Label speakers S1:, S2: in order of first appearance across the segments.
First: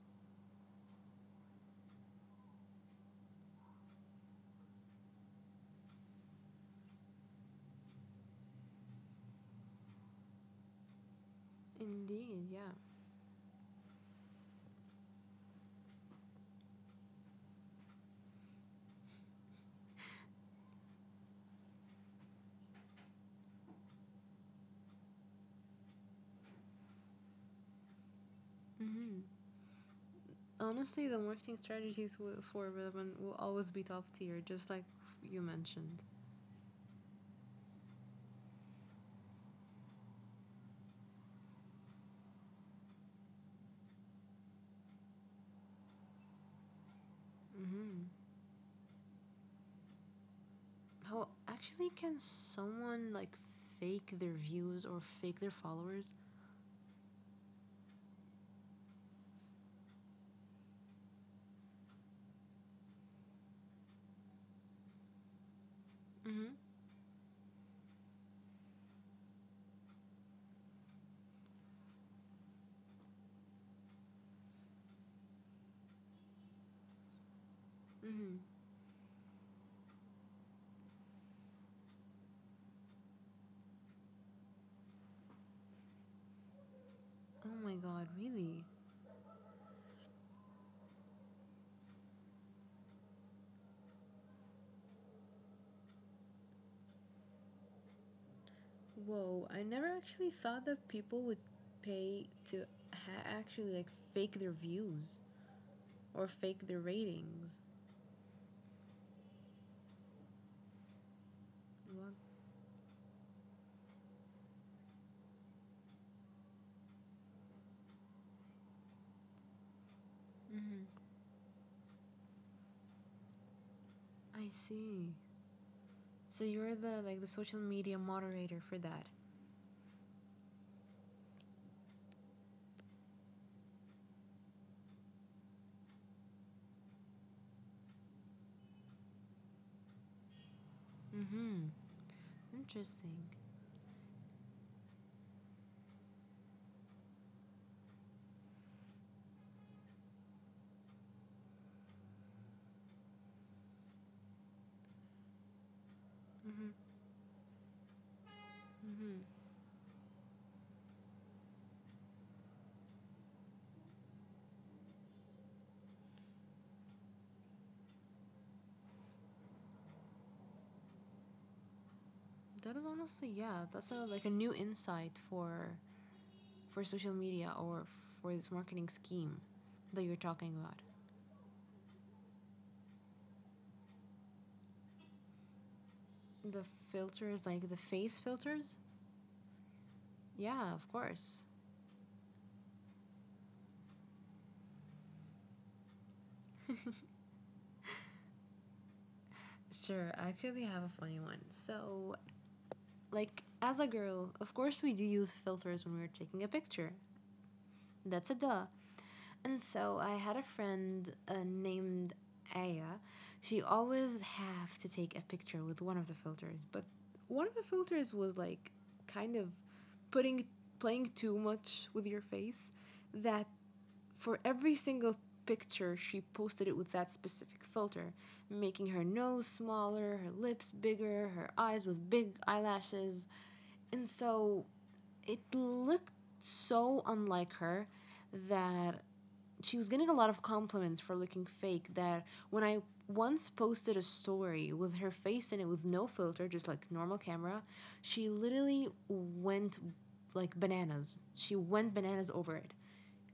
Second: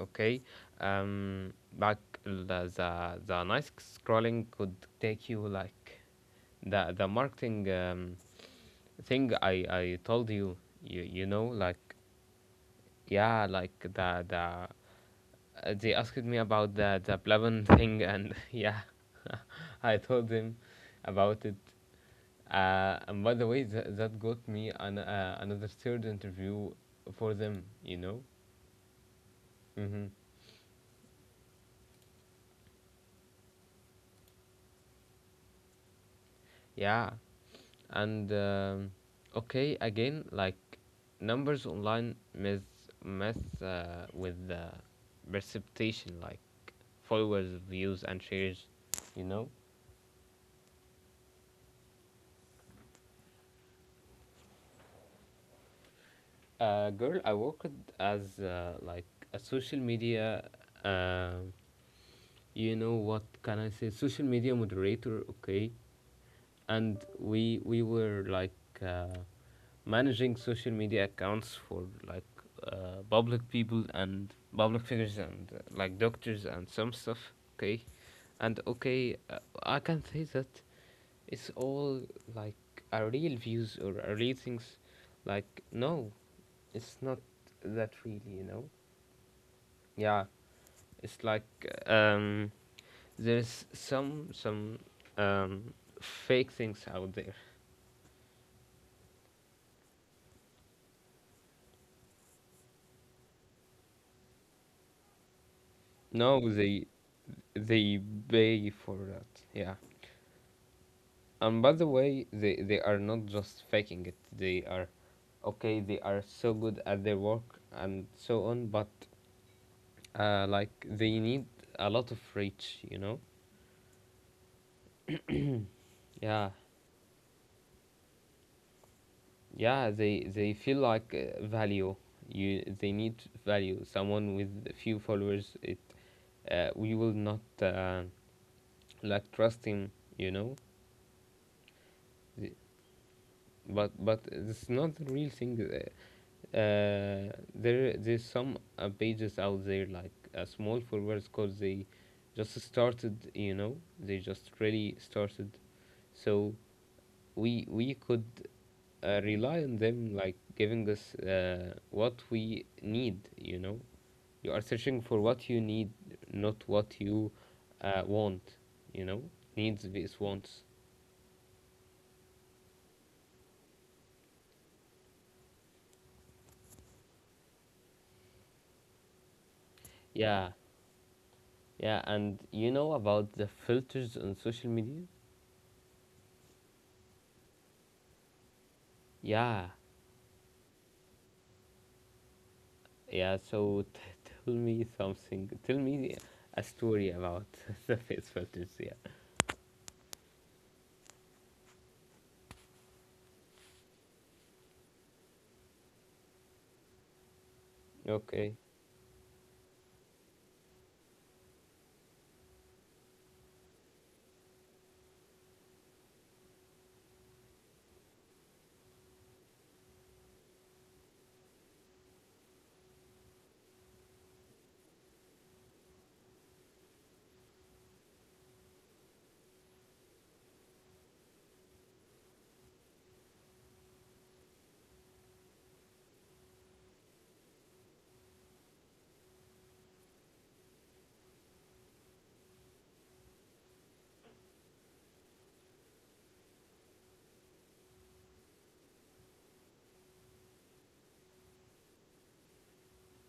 S1: okay. Back the nice scrolling could take you like the marketing thing I told you. You know like
S2: Indeed, yeah.
S1: yeah, like the they asked me about the Plavan thing, and yeah. I told them about it, and by the way, that got me another third interview for them, you know?
S2: Hmm.
S1: Mm-hmm.
S2: Honestly, the marketing strategies for Relevant will always be top tier, just like you mentioned.
S1: Yeah, and okay, again, like, numbers online mess with the precipitation, like followers,
S2: Hmm.
S1: views, and shares. You know,
S2: How actually can someone like fake their views or fake their followers?
S1: a girl I worked as like a social media, um you know what can I say, social media moderator, okay.
S2: Hmm.
S1: And we were like, uh, managing social media accounts for, like, public people and public figures, and like doctors and some stuff, okay.
S2: Hmm.
S1: And okay, I can say that it's all, like, a real views or a real things, like, no, it's not
S2: Oh my
S1: that,
S2: god,
S1: really, you
S2: really?
S1: know. Yeah, it's like, um there's some um, fake things out there.
S2: Whoa, I never actually thought that people would pay to actually like fake their views or
S1: No,
S2: fake their
S1: they
S2: ratings.
S1: they pay for that. Yeah. And by the
S2: What?
S1: way, they are not just faking it. They are, okay, they are so good at their work and so on. But like, they need a lot of reach. You know.
S2: I see. So
S1: Yeah.
S2: you're the, like, the social media moderator for that.
S1: Yeah. They feel like, value. You, they need value. Someone with few followers. It, we will not, like, trust him, you know.
S2: Mm-hmm.
S1: The-
S2: Interesting.
S1: but it's not the real thing. Uh, There's some pages out there, like, small forwards, cause they just started, you know, they just really started. So we could, rely on them, like giving us what we need, you know. You are searching for what you need, not what you want, you know. Needs vs wants.
S2: That is honestly, yeah, that's a, like, a new insight for social media or for this marketing scheme that you're
S1: Yeah.
S2: talking about.
S1: Yeah, and you know about the filters on social media?
S2: The filters like the face filters?
S1: Yeah,
S2: Yeah, of course.
S1: yeah. So tell me something. Tell me a story about the face filters. Yeah.
S2: Sure, I actually have a funny one. So, like as a girl, of course we do use filters when we're taking a picture. That's a
S1: Okay.
S2: duh. And so I had a friend named Aya. She always have to take a picture with one of the filters, but one of the filters was like kind of putting playing too much with your face that for every single picture she posted it with that specific filter, making her nose smaller, her lips bigger, her eyes with big eyelashes. And so it looked so unlike her that she was getting a lot of compliments for looking fake that when I once posted a story with her face in it with no filter, just like normal camera, she literally went like bananas. She went bananas over it.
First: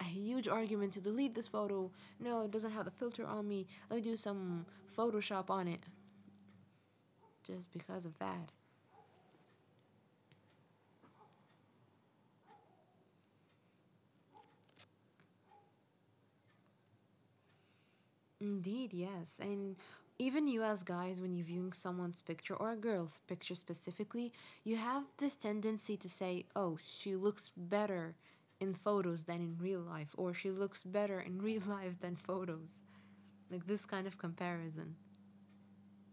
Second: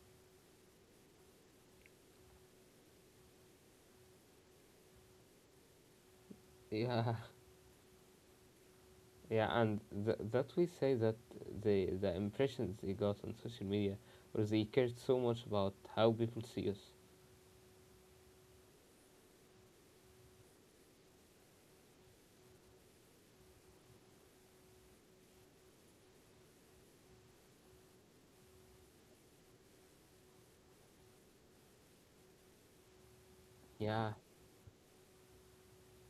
S2: A huge argument to delete this photo. No, it doesn't have the filter on me. Let me do some Photoshop on it.
S1: Yeah.
S2: Just because of that.
S1: Yeah, and that we say that the impressions they got on social media, or they cared so much about how people see us.
S2: Indeed, yes. And even you, as guys, when you're viewing someone's picture or a girl's picture specifically, you have this tendency to say, oh, she looks better in photos than in real life, or she looks better in real life than photos. Like this kind
S1: Yeah,
S2: of comparison.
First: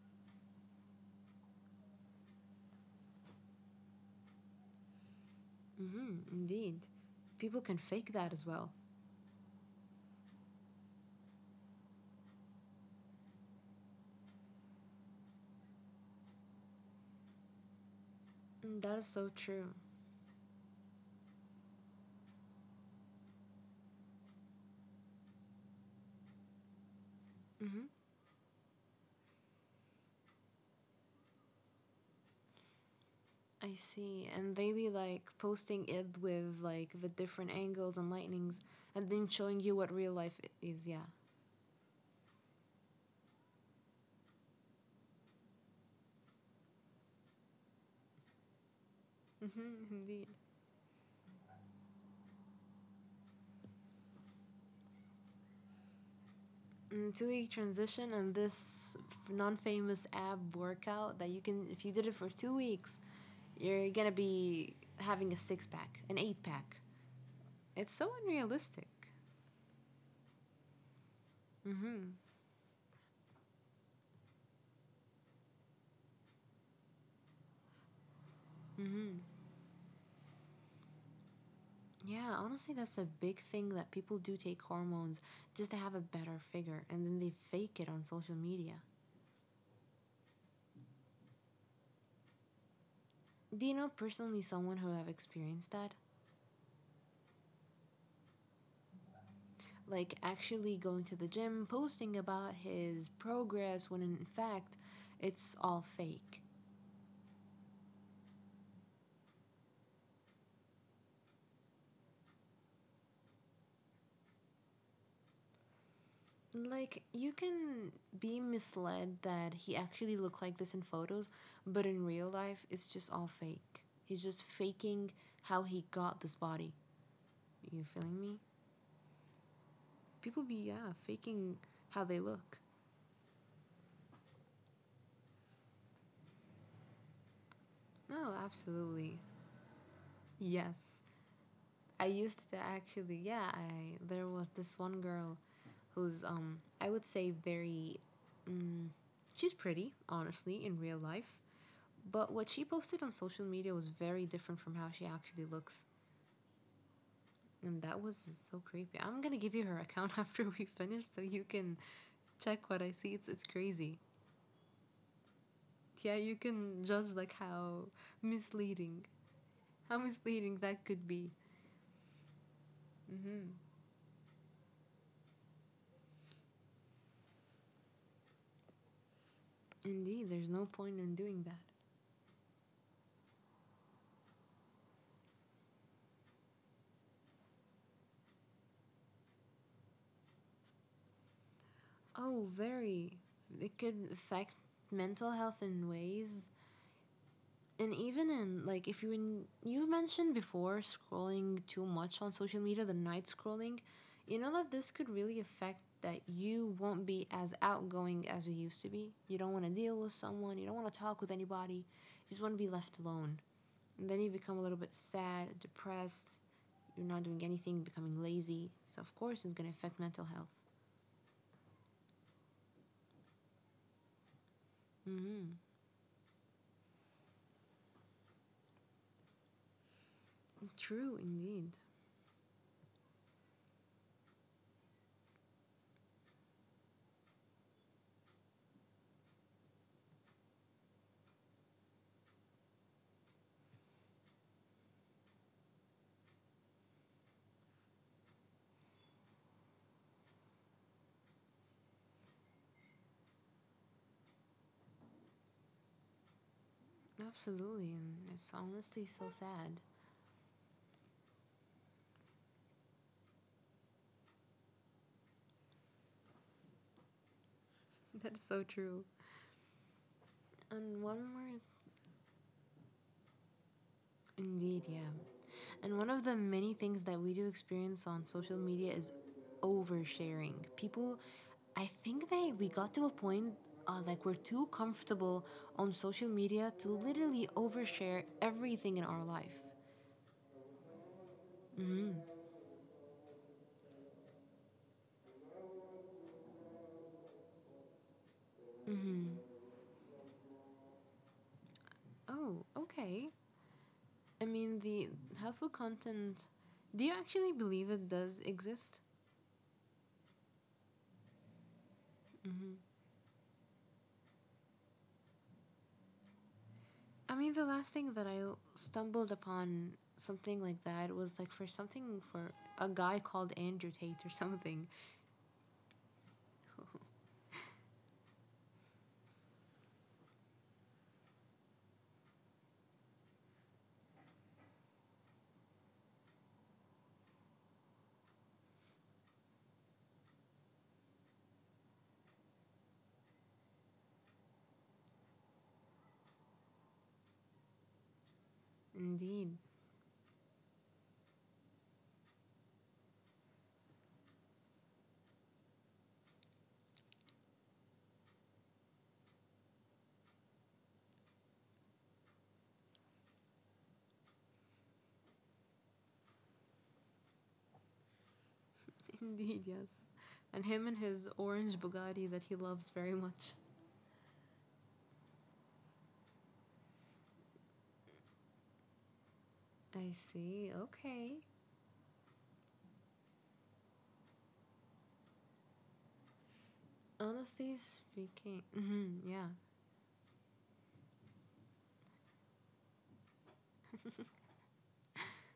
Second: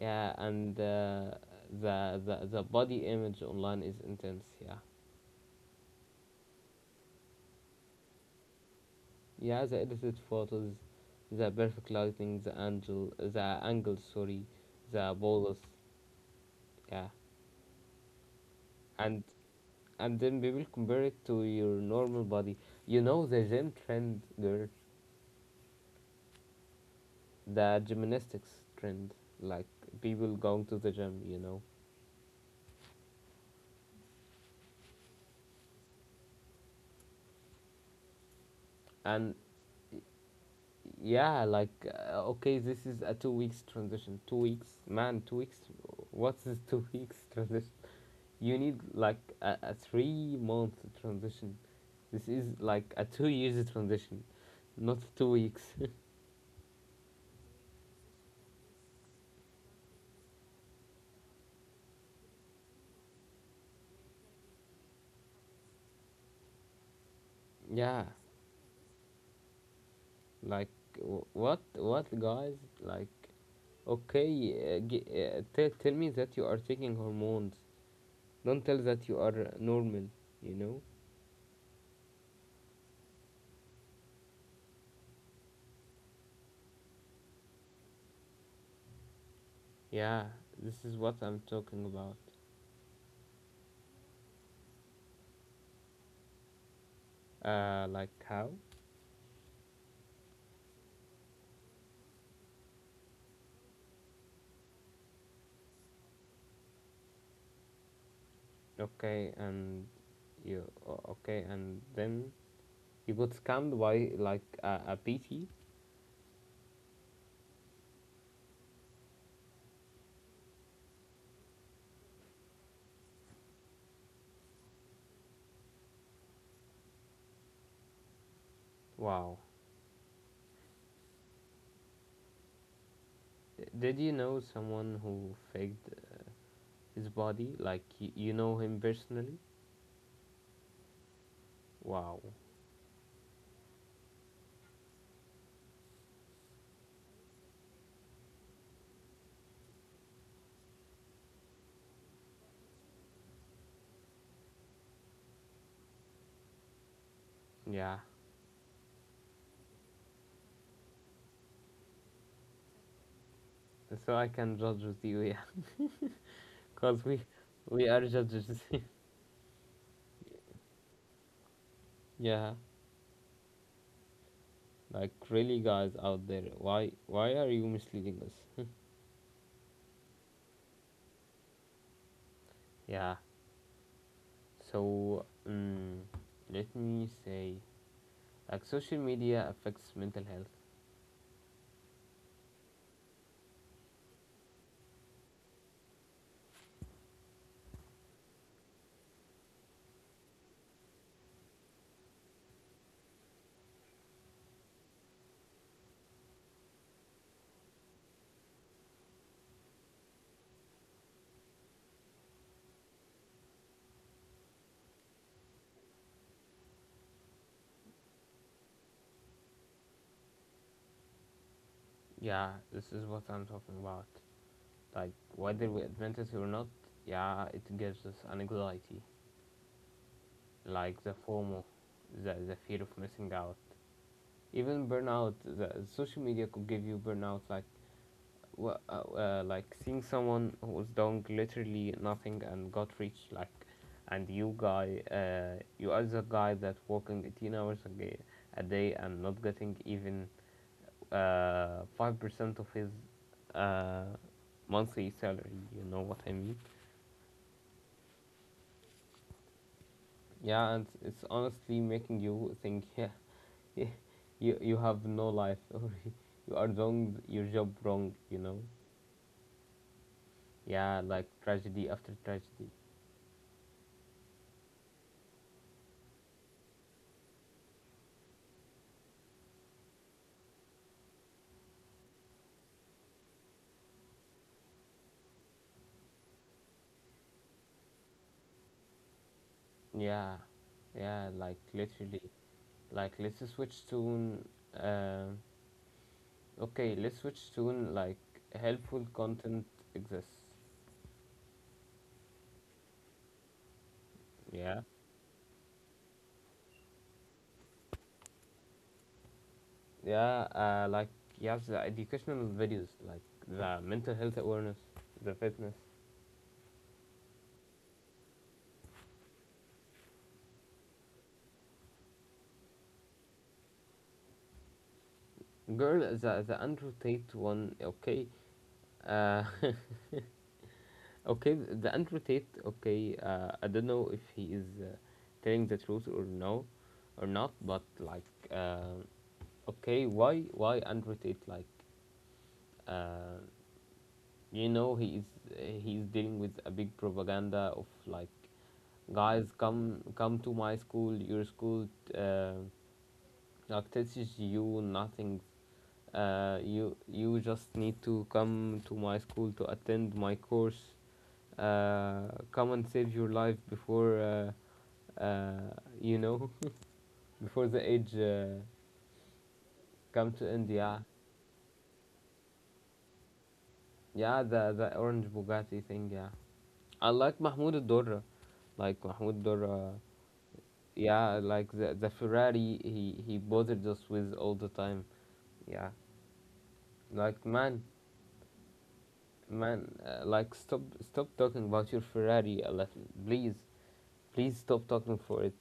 S1: yeah, and the body image online is intense. Yeah.
S2: Mm, indeed. People can fake that as well.
S1: Yeah, the edited photos, the perfect lighting, the angle, sorry, the bolus, yeah,
S2: Mm, that is
S1: and
S2: so true.
S1: then we will compare it to your normal body. You know the gym trend, girl, the gymnastics trend, like people going to the gym, you know,
S2: I see. And they be like posting it with like the different angles and lightnings and then
S1: and
S2: showing you what real life is. Yeah.
S1: yeah, like, okay, this is a 2 weeks transition, 2 weeks, man, 2 weeks. What's this 2 weeks transition? You need like a
S2: Hmm, indeed.
S1: 3 month transition. This is like a 2 years transition, not 2 weeks.
S2: 2-week transition and this non famous ab workout that you can, if you did it for 2 weeks, you're gonna be having a six pack, an eight pack. It's
S1: Yeah,
S2: so unrealistic.
S1: like, what
S2: Mm-hmm.
S1: guys like? Okay, tell me that you are taking hormones. Don't tell that you are normal. You know?
S2: Yeah, honestly, that's a big thing that people do take hormones just to have a better figure and then they fake it on social media.
S1: Yeah, this is what I'm talking about.
S2: Do you know personally someone who have experienced that?
S1: Like, how?
S2: Like actually going to the gym, posting about his progress when in fact it's all fake.
S1: Okay, and okay, and then you got scammed by like a PT.
S2: Like you can be misled that he actually looked like this in photos, but in real life it's just all fake. He's just faking how he got this body. Are you feeling me?
S1: Wow.
S2: People be, yeah, faking how they look.
S1: Did you know someone who faked his body? Like, you
S2: No,
S1: know him
S2: absolutely.
S1: personally?
S2: Yes. I
S1: Wow.
S2: used to actually, yeah, I there was this one girl who's, I would say, very, mm, she's pretty, honestly, in real life. But what she posted on social media was very different from how she actually looks. And
S1: Yeah.
S2: that was so creepy. I'm gonna give you her account after we finish so you can check what I see. It's crazy.
S1: So I can judge with you, yeah.
S2: Yeah, you can
S1: Cause
S2: judge
S1: we
S2: like
S1: we are judges.
S2: misleading, how misleading that could be.
S1: Yeah.
S2: Mm-hmm.
S1: Like, really, guys out there. Why are you misleading us?
S2: Indeed, there's no point in doing that.
S1: Yeah. So, let me say, like, social media affects mental health.
S2: Oh, very. It could affect mental health in ways, and even in like if you in, you mentioned before scrolling too much on social media, the night scrolling, you know that this could really affect that you won't be as outgoing as you used to be. You don't want to deal with someone, you don't want to talk with anybody, you just want to be left alone. And then you become a little bit sad, depressed, you're not doing anything, becoming lazy. So of course it's going to affect mental health.
S1: Yeah, this is what I'm talking about. Like,
S2: Mm-hmm.
S1: whether we admit it or not, yeah, it gives us anxiety. Like the
S2: True,
S1: FOMO,
S2: indeed.
S1: the fear of missing out, even burnout. The social media could give you burnout, like, like seeing someone who was doing literally nothing and got rich, like, and you guy, you as a guy that working 18 hours a day, a day, and not getting even 5% of his uh, monthly salary. You know what I mean?
S2: Absolutely, and it's honestly so sad.
S1: Yeah, and it's honestly making you think, yeah. Yeah, you have no life, or you are doing your job wrong, you
S2: That's
S1: know.
S2: so true.
S1: Yeah,
S2: And one
S1: like
S2: more.
S1: tragedy after tragedy.
S2: Indeed, yeah. And one of the many things that we do experience on social media is oversharing. People, I think they we got to a point, like, we're too comfortable on social media to literally overshare everything in our life.
S1: Yeah, yeah, like literally. Like, let's switch to, an, um okay, let's switch to, an, like, helpful content exists.
S2: Oh, okay. I
S1: Yeah,
S2: mean, the helpful content. Do you actually believe it does exist?
S1: yeah, like, you, the educational videos, like, the mental health awareness, the fitness.
S2: I mean, the last thing that I stumbled upon something like that was like for something for a guy called Andrew Tate or something.
S1: Girl, the Andrew Tate one, okay, uh, okay, the Andrew Tate. Okay, I don't know if he is telling the truth or no, or not. But, like, uh, okay, why Andrew Tate? Like, uh, you know, he is dealing with a big propaganda of, like, guys,
S2: Indeed.
S1: come to my school, your school, uh, like teaches you nothing. You just need to come to my school to attend my course, come and save your life before, uh, you know, before the age,
S2: Indeed, yes.
S1: come to
S2: And
S1: end.
S2: him
S1: Yeah.
S2: and his orange Bugatti that he loves very much.
S1: Yeah, the orange Bugatti thing. Yeah, I like Mahmoud Dorra, like Mahmoud Dorra.
S2: I see,
S1: Yeah,
S2: okay.
S1: like the Ferrari he bothered us with all the time. Yeah, like,
S2: Honestly
S1: man,
S2: speaking, mhm, yeah.
S1: like, stop talking about your Ferrari Alef. Please, stop talking for it.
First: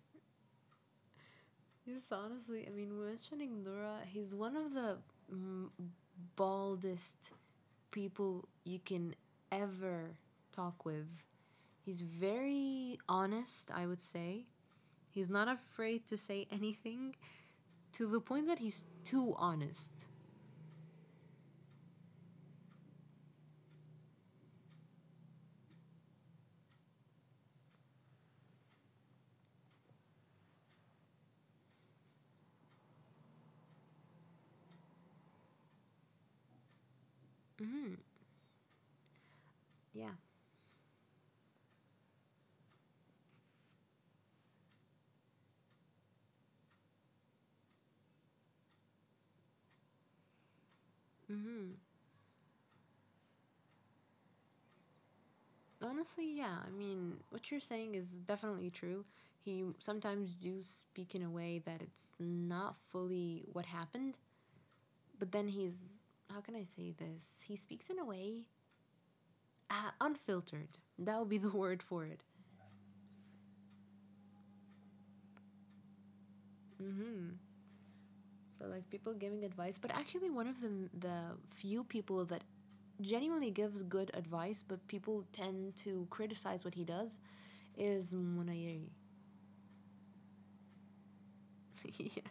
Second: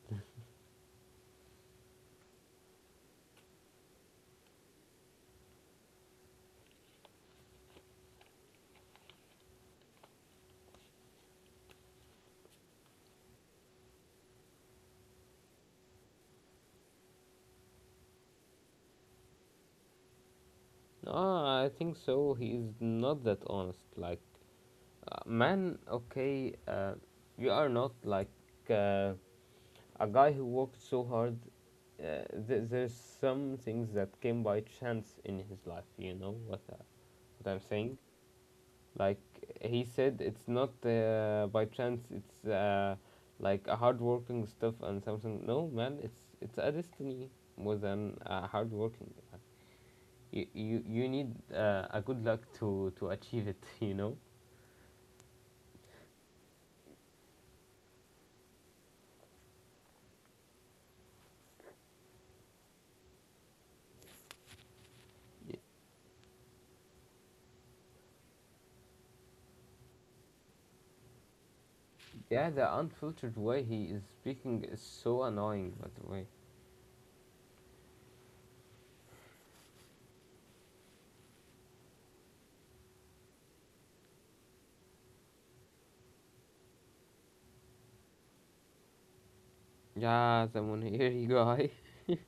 S2: Yes, honestly, I mean, mentioning Nora, he's one of the, mm, baldest people you can ever talk with. He's very honest, I would say. He's not afraid to say anything to the point that he's too honest.
S1: No, I think so he is not that honest, like. Man, okay, you are not like uh, a guy who worked so hard. There's some things that came by chance in his life. You know what, what I'm saying? Like, he
S2: Yeah.
S1: said, it's not by chance. It's like a hardworking stuff and something. No, man, it's a destiny more than hardworking. You need a good luck to achieve it. You know.
S2: Honestly, yeah. I mean, what you're saying is definitely true. He sometimes do speak in a way that it's not fully what happened, but then
S1: Y-
S2: he's how can I say this? He speaks in a way, unfiltered. That would be the word for it.
S1: Yeah, the unfiltered way he is speaking is so annoying, by the way.
S2: So like people giving advice, but actually one of the few people that genuinely gives good advice, but people tend to criticize what he does, is Munayiri.
S1: Yeah, the Muniri guy.
S2: Yeah.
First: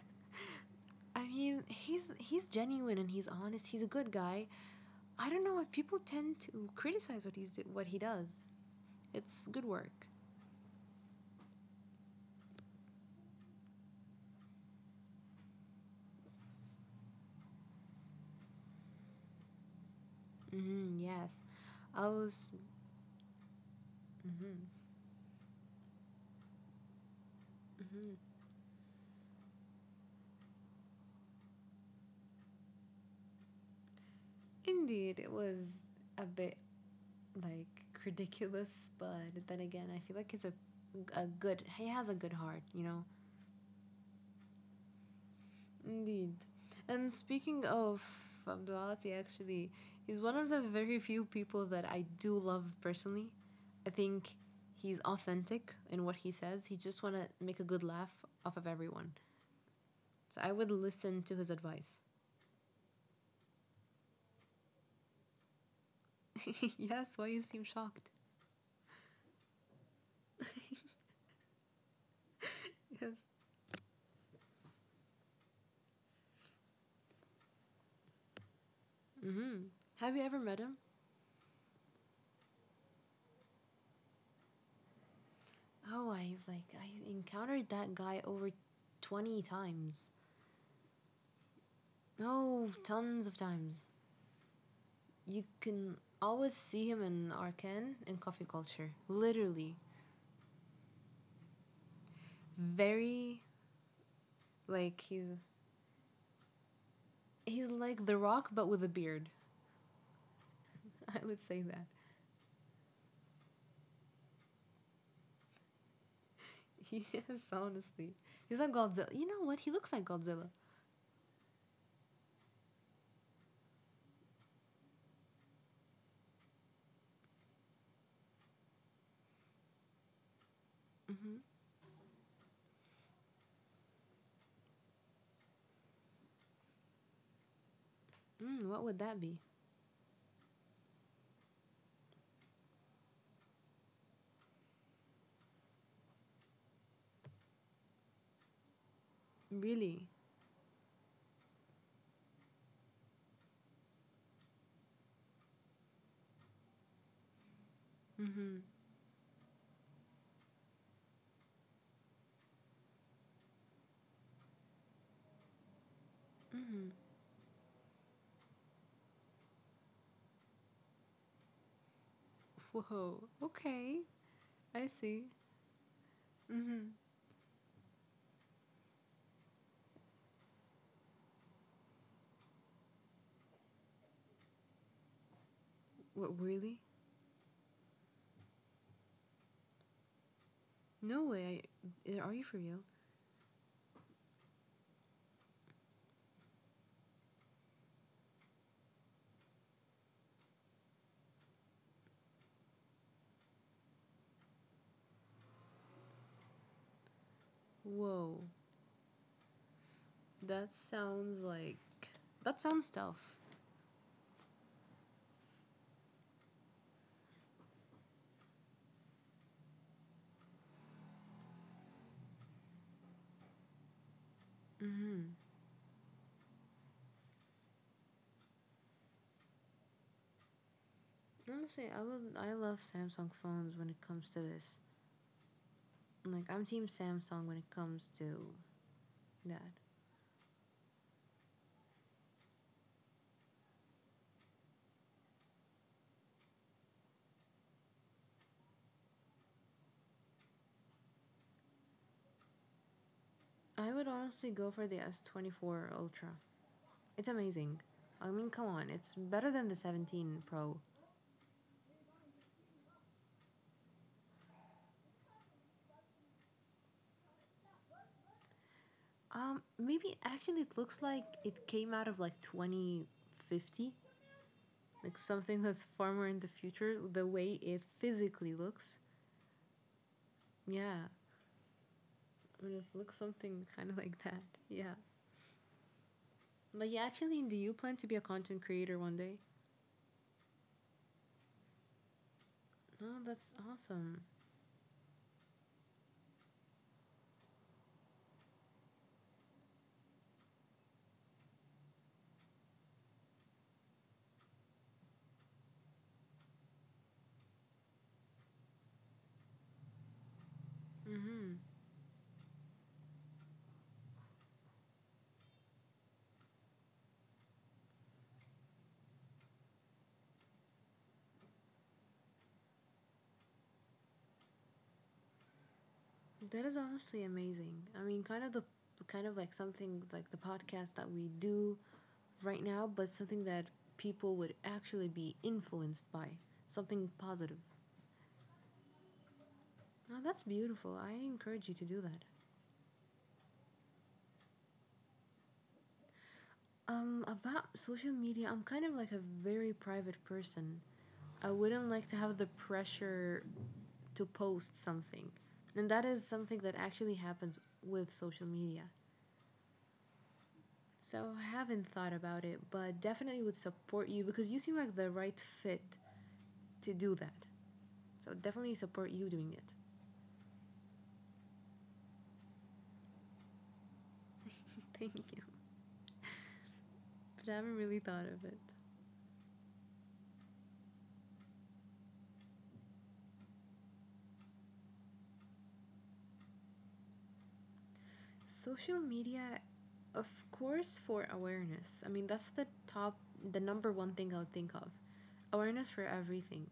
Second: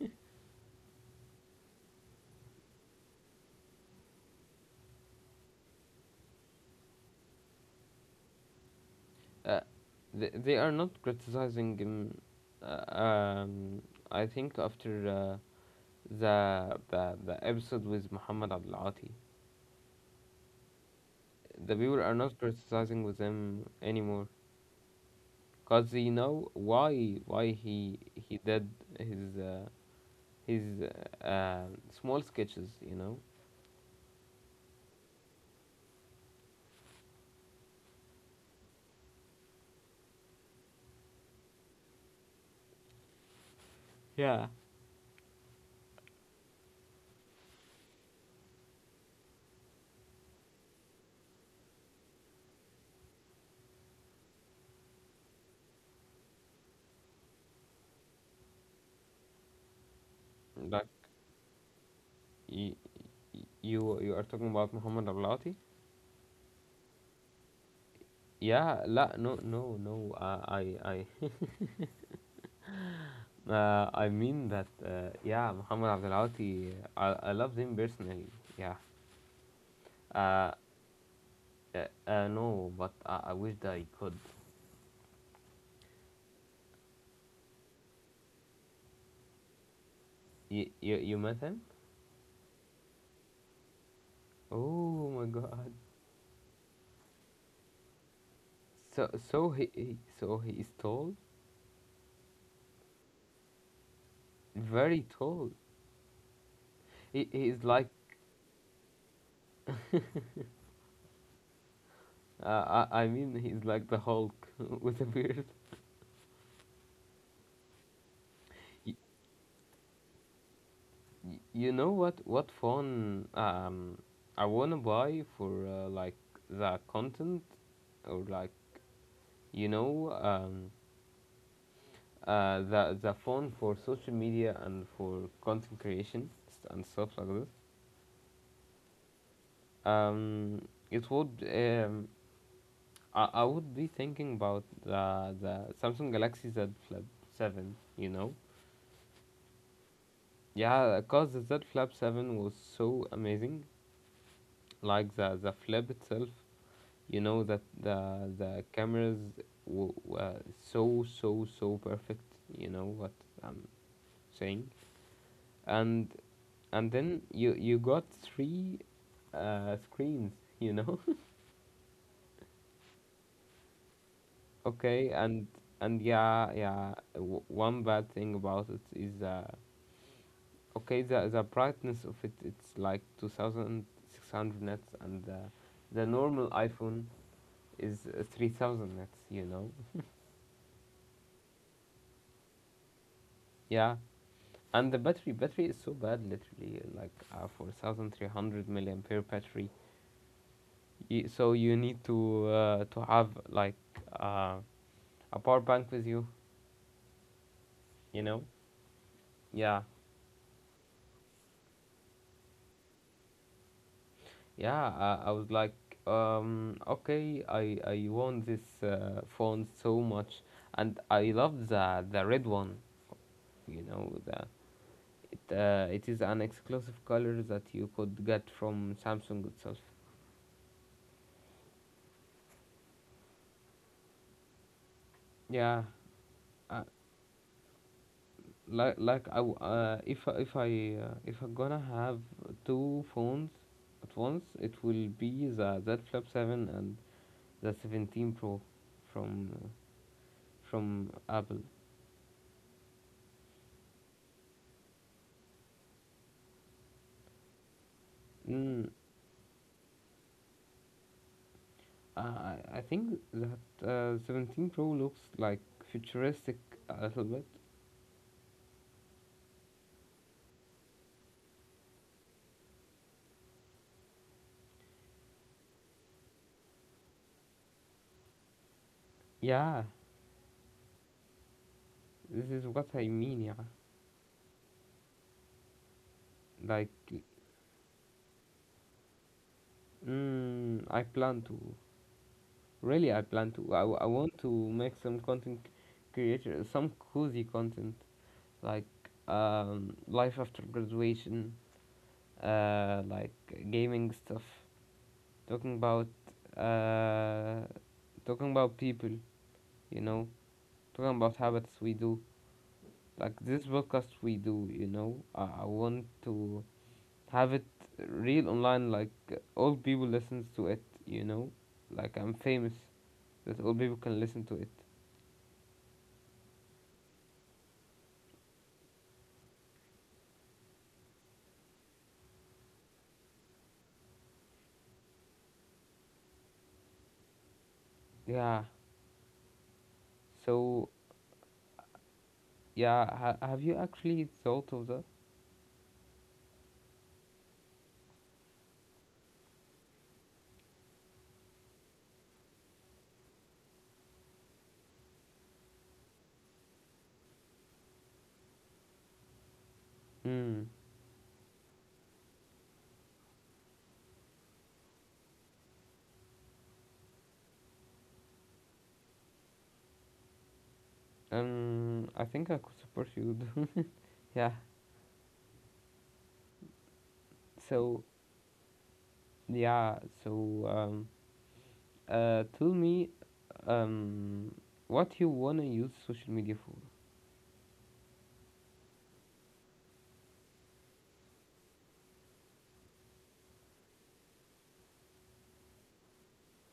S2: I mean, he's genuine and he's honest. He's a good guy. I don't know why people tend to criticize what he does. It's
S1: Uh,
S2: good work.
S1: they are not criticizing him. Uh, um, I think after the episode with Muhammad Abdulati,
S2: Mm, yes,
S1: the people
S2: I
S1: are not
S2: was.
S1: criticizing with him anymore, cause they know why he
S2: Mm-hmm.
S1: he did his, his uh, small sketches, you know.
S2: Indeed, it was a bit like ridiculous, but then again, I feel like he's a good. He has a good heart. You know.
S1: Yeah.
S2: Indeed. And speaking of Abdulati, actually, he's one of the very few people that I do love personally. I think he's authentic in what he says. He just want to make a good laugh off of everyone. So I would
S1: Like,
S2: listen to his advice.
S1: you you are talking about Muhammad Abdelati?
S2: Yes, why you seem shocked?
S1: Yeah, la, no, no, no.
S2: Yes.
S1: I mean that. Yeah, Muhammad Abdelati. I love him personally. Yeah.
S2: Mm-hmm. Have you ever
S1: Uh,
S2: met him?
S1: no, but I wish that I could.
S2: Oh, I've like I encountered that guy over 20 times.
S1: You met him?
S2: Oh, tons of times.
S1: Oh my
S2: You
S1: God.
S2: can always see him in Arcan in coffee culture.
S1: So, he,
S2: Literally.
S1: he so he is tall,
S2: Very, like,
S1: very
S2: he's
S1: tall. He is
S2: he's
S1: like,
S2: like the rock but with a beard. I would say that.
S1: I mean, he's like the Hulk with a beard.
S2: He is honestly. He's like
S1: You,
S2: Godzilla. You know what? He looks like Godzilla.
S1: you know what phone, I wanna buy for, like, the content, or, like, you know um
S2: Mm-hmm.
S1: the phone for social media and for content creation, and stuff like this.
S2: Mm, what would that be?
S1: um it would, I would be thinking about the Samsung Galaxy Z Flip 7, you know.
S2: Really?
S1: Yeah, cause the Z Flip 7 was so amazing, like the flip itself, you know, that the
S2: Mm-hmm.
S1: the cameras were so, so perfect, you know what I'm saying. And
S2: Mm-hmm.
S1: then you got three screens, you know.
S2: Whoa. Okay. I
S1: Okay.
S2: see.
S1: And yeah, yeah,
S2: Mm-hmm.
S1: one bad thing about it is, okay, the brightness of it, it's like 2,600 nits, and the
S2: What
S1: normal
S2: really?
S1: iPhone is, 3,000 nits, you know.
S2: No way. Are you for real?
S1: Yeah. And the battery is so bad, literally, like, for 1,300 milliampere battery. You, so you need to, have like, uh, a power bank with you, you know?
S2: Whoa.
S1: Yeah,
S2: That sounds like that sounds tough.
S1: yeah. I was like, okay, I want this phone so much, and I love the red one, you know. The,
S2: Mm-hmm.
S1: it, it is an exclusive color that you could get from Samsung itself.
S2: Honestly, I would. I love Samsung phones when it comes to this.
S1: Yeah,
S2: Like I'm
S1: uh,
S2: team Samsung when it comes to
S1: like, I w-
S2: that.
S1: if I- if I if I'm gonna have two phones at once, it will be the Z Flip Seven and the 17 Pro from from Apple.
S2: I would honestly go for the S24 Ultra. It's amazing. I mean, come
S1: Mm,
S2: on, it's better than the 17 Pro.
S1: I think that 17 Pro looks like futuristic a little bit.
S2: Maybe actually it looks like it came out of like 2050, like something that's far more in the future. The way it physically looks,
S1: Yeah,
S2: yeah,
S1: this
S2: I
S1: is
S2: mean,
S1: what
S2: it
S1: I
S2: looks
S1: mean. Yeah,
S2: something kind of like that, yeah.
S1: like,
S2: But yeah, actually, do you plan to be a content creator one day?
S1: mm, I plan to, really, I
S2: Oh,
S1: plan
S2: that's
S1: to, I
S2: awesome.
S1: want to make some content creator, some cozy content, like, life after graduation, like gaming stuff, talking about, uh, people, you know, talking about habits we do. Like this podcast we do, you know, I want to have it real online, like all people listens to it, you know, like I'm famous that all people can listen to it.
S2: That is honestly amazing. I mean, kind of like something like the podcast that we do right now, but something that people would actually be influenced by, something positive.
S1: Yeah.
S2: Oh, that's
S1: So
S2: beautiful. I encourage you to do that.
S1: yeah, have you actually thought of that?
S2: About social media, I'm kind of like a very private person. I wouldn't like to have the pressure to post something. And that is something that actually happens with social media.
S1: Hmm.
S2: So I haven't thought about it, but definitely would support you because you seem like the right fit to do that. So definitely support you doing it.
S1: I think I could support you. Yeah.
S2: Thank you. But I haven't really
S1: So
S2: thought of it.
S1: yeah. So, tell me, um, what you wanna use social media for?
S2: Social media, of course, for awareness. I mean, that's the top, the number one thing I would think of. Awareness for everything.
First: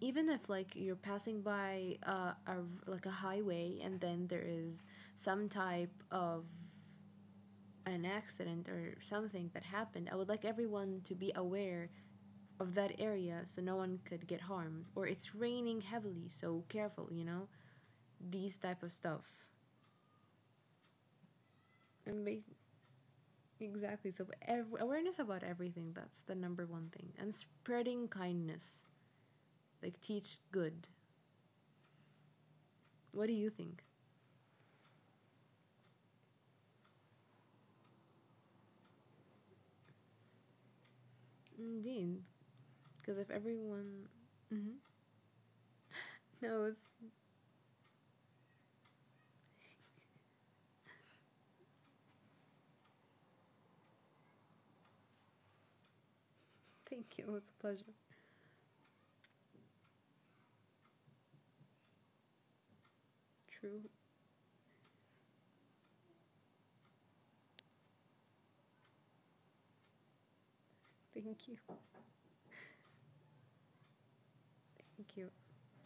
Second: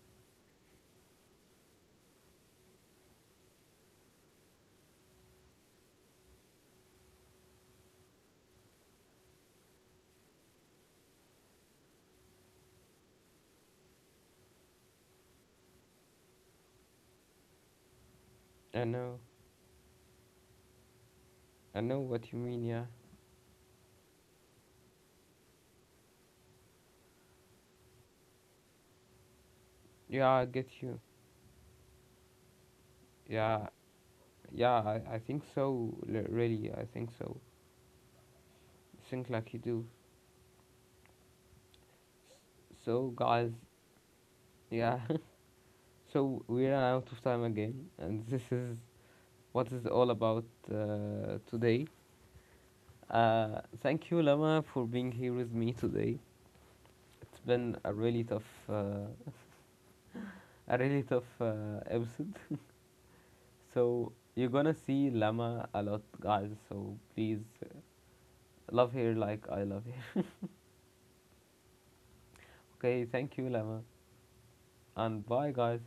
S2: Even if like you're passing by a, like, a highway and then there is some type of an accident or something that happened, I would like everyone to be aware of that area so no one could get harmed. Or it's raining heavily, so careful, you know? These
S1: I
S2: type of
S1: know.
S2: stuff.
S1: I know what
S2: And
S1: you mean. Yeah.
S2: exactly, so awareness about everything, that's the number one thing. And spreading kindness, like
S1: Yeah, I
S2: teach
S1: get
S2: good.
S1: you.
S2: What do you
S1: Yeah.
S2: think?
S1: Yeah. I think so. Really, I think so. Think like you do.
S2: Indeed,
S1: So
S2: because if
S1: guys,
S2: everyone, mm-hmm,
S1: yeah. So we
S2: knows.
S1: ran out of time again, and this is what is all about, today. Thank you, Lama, for being here with me today.
S2: Thank you, it
S1: It's
S2: was a
S1: been a
S2: pleasure.
S1: really tough, episode.
S2: True,
S1: So you're gonna see Lama a lot, guys. So please love her like I love her.
S2: thank you,
S1: Okay, thank you, Lama,
S2: thank
S1: and
S2: you.
S1: bye, guys.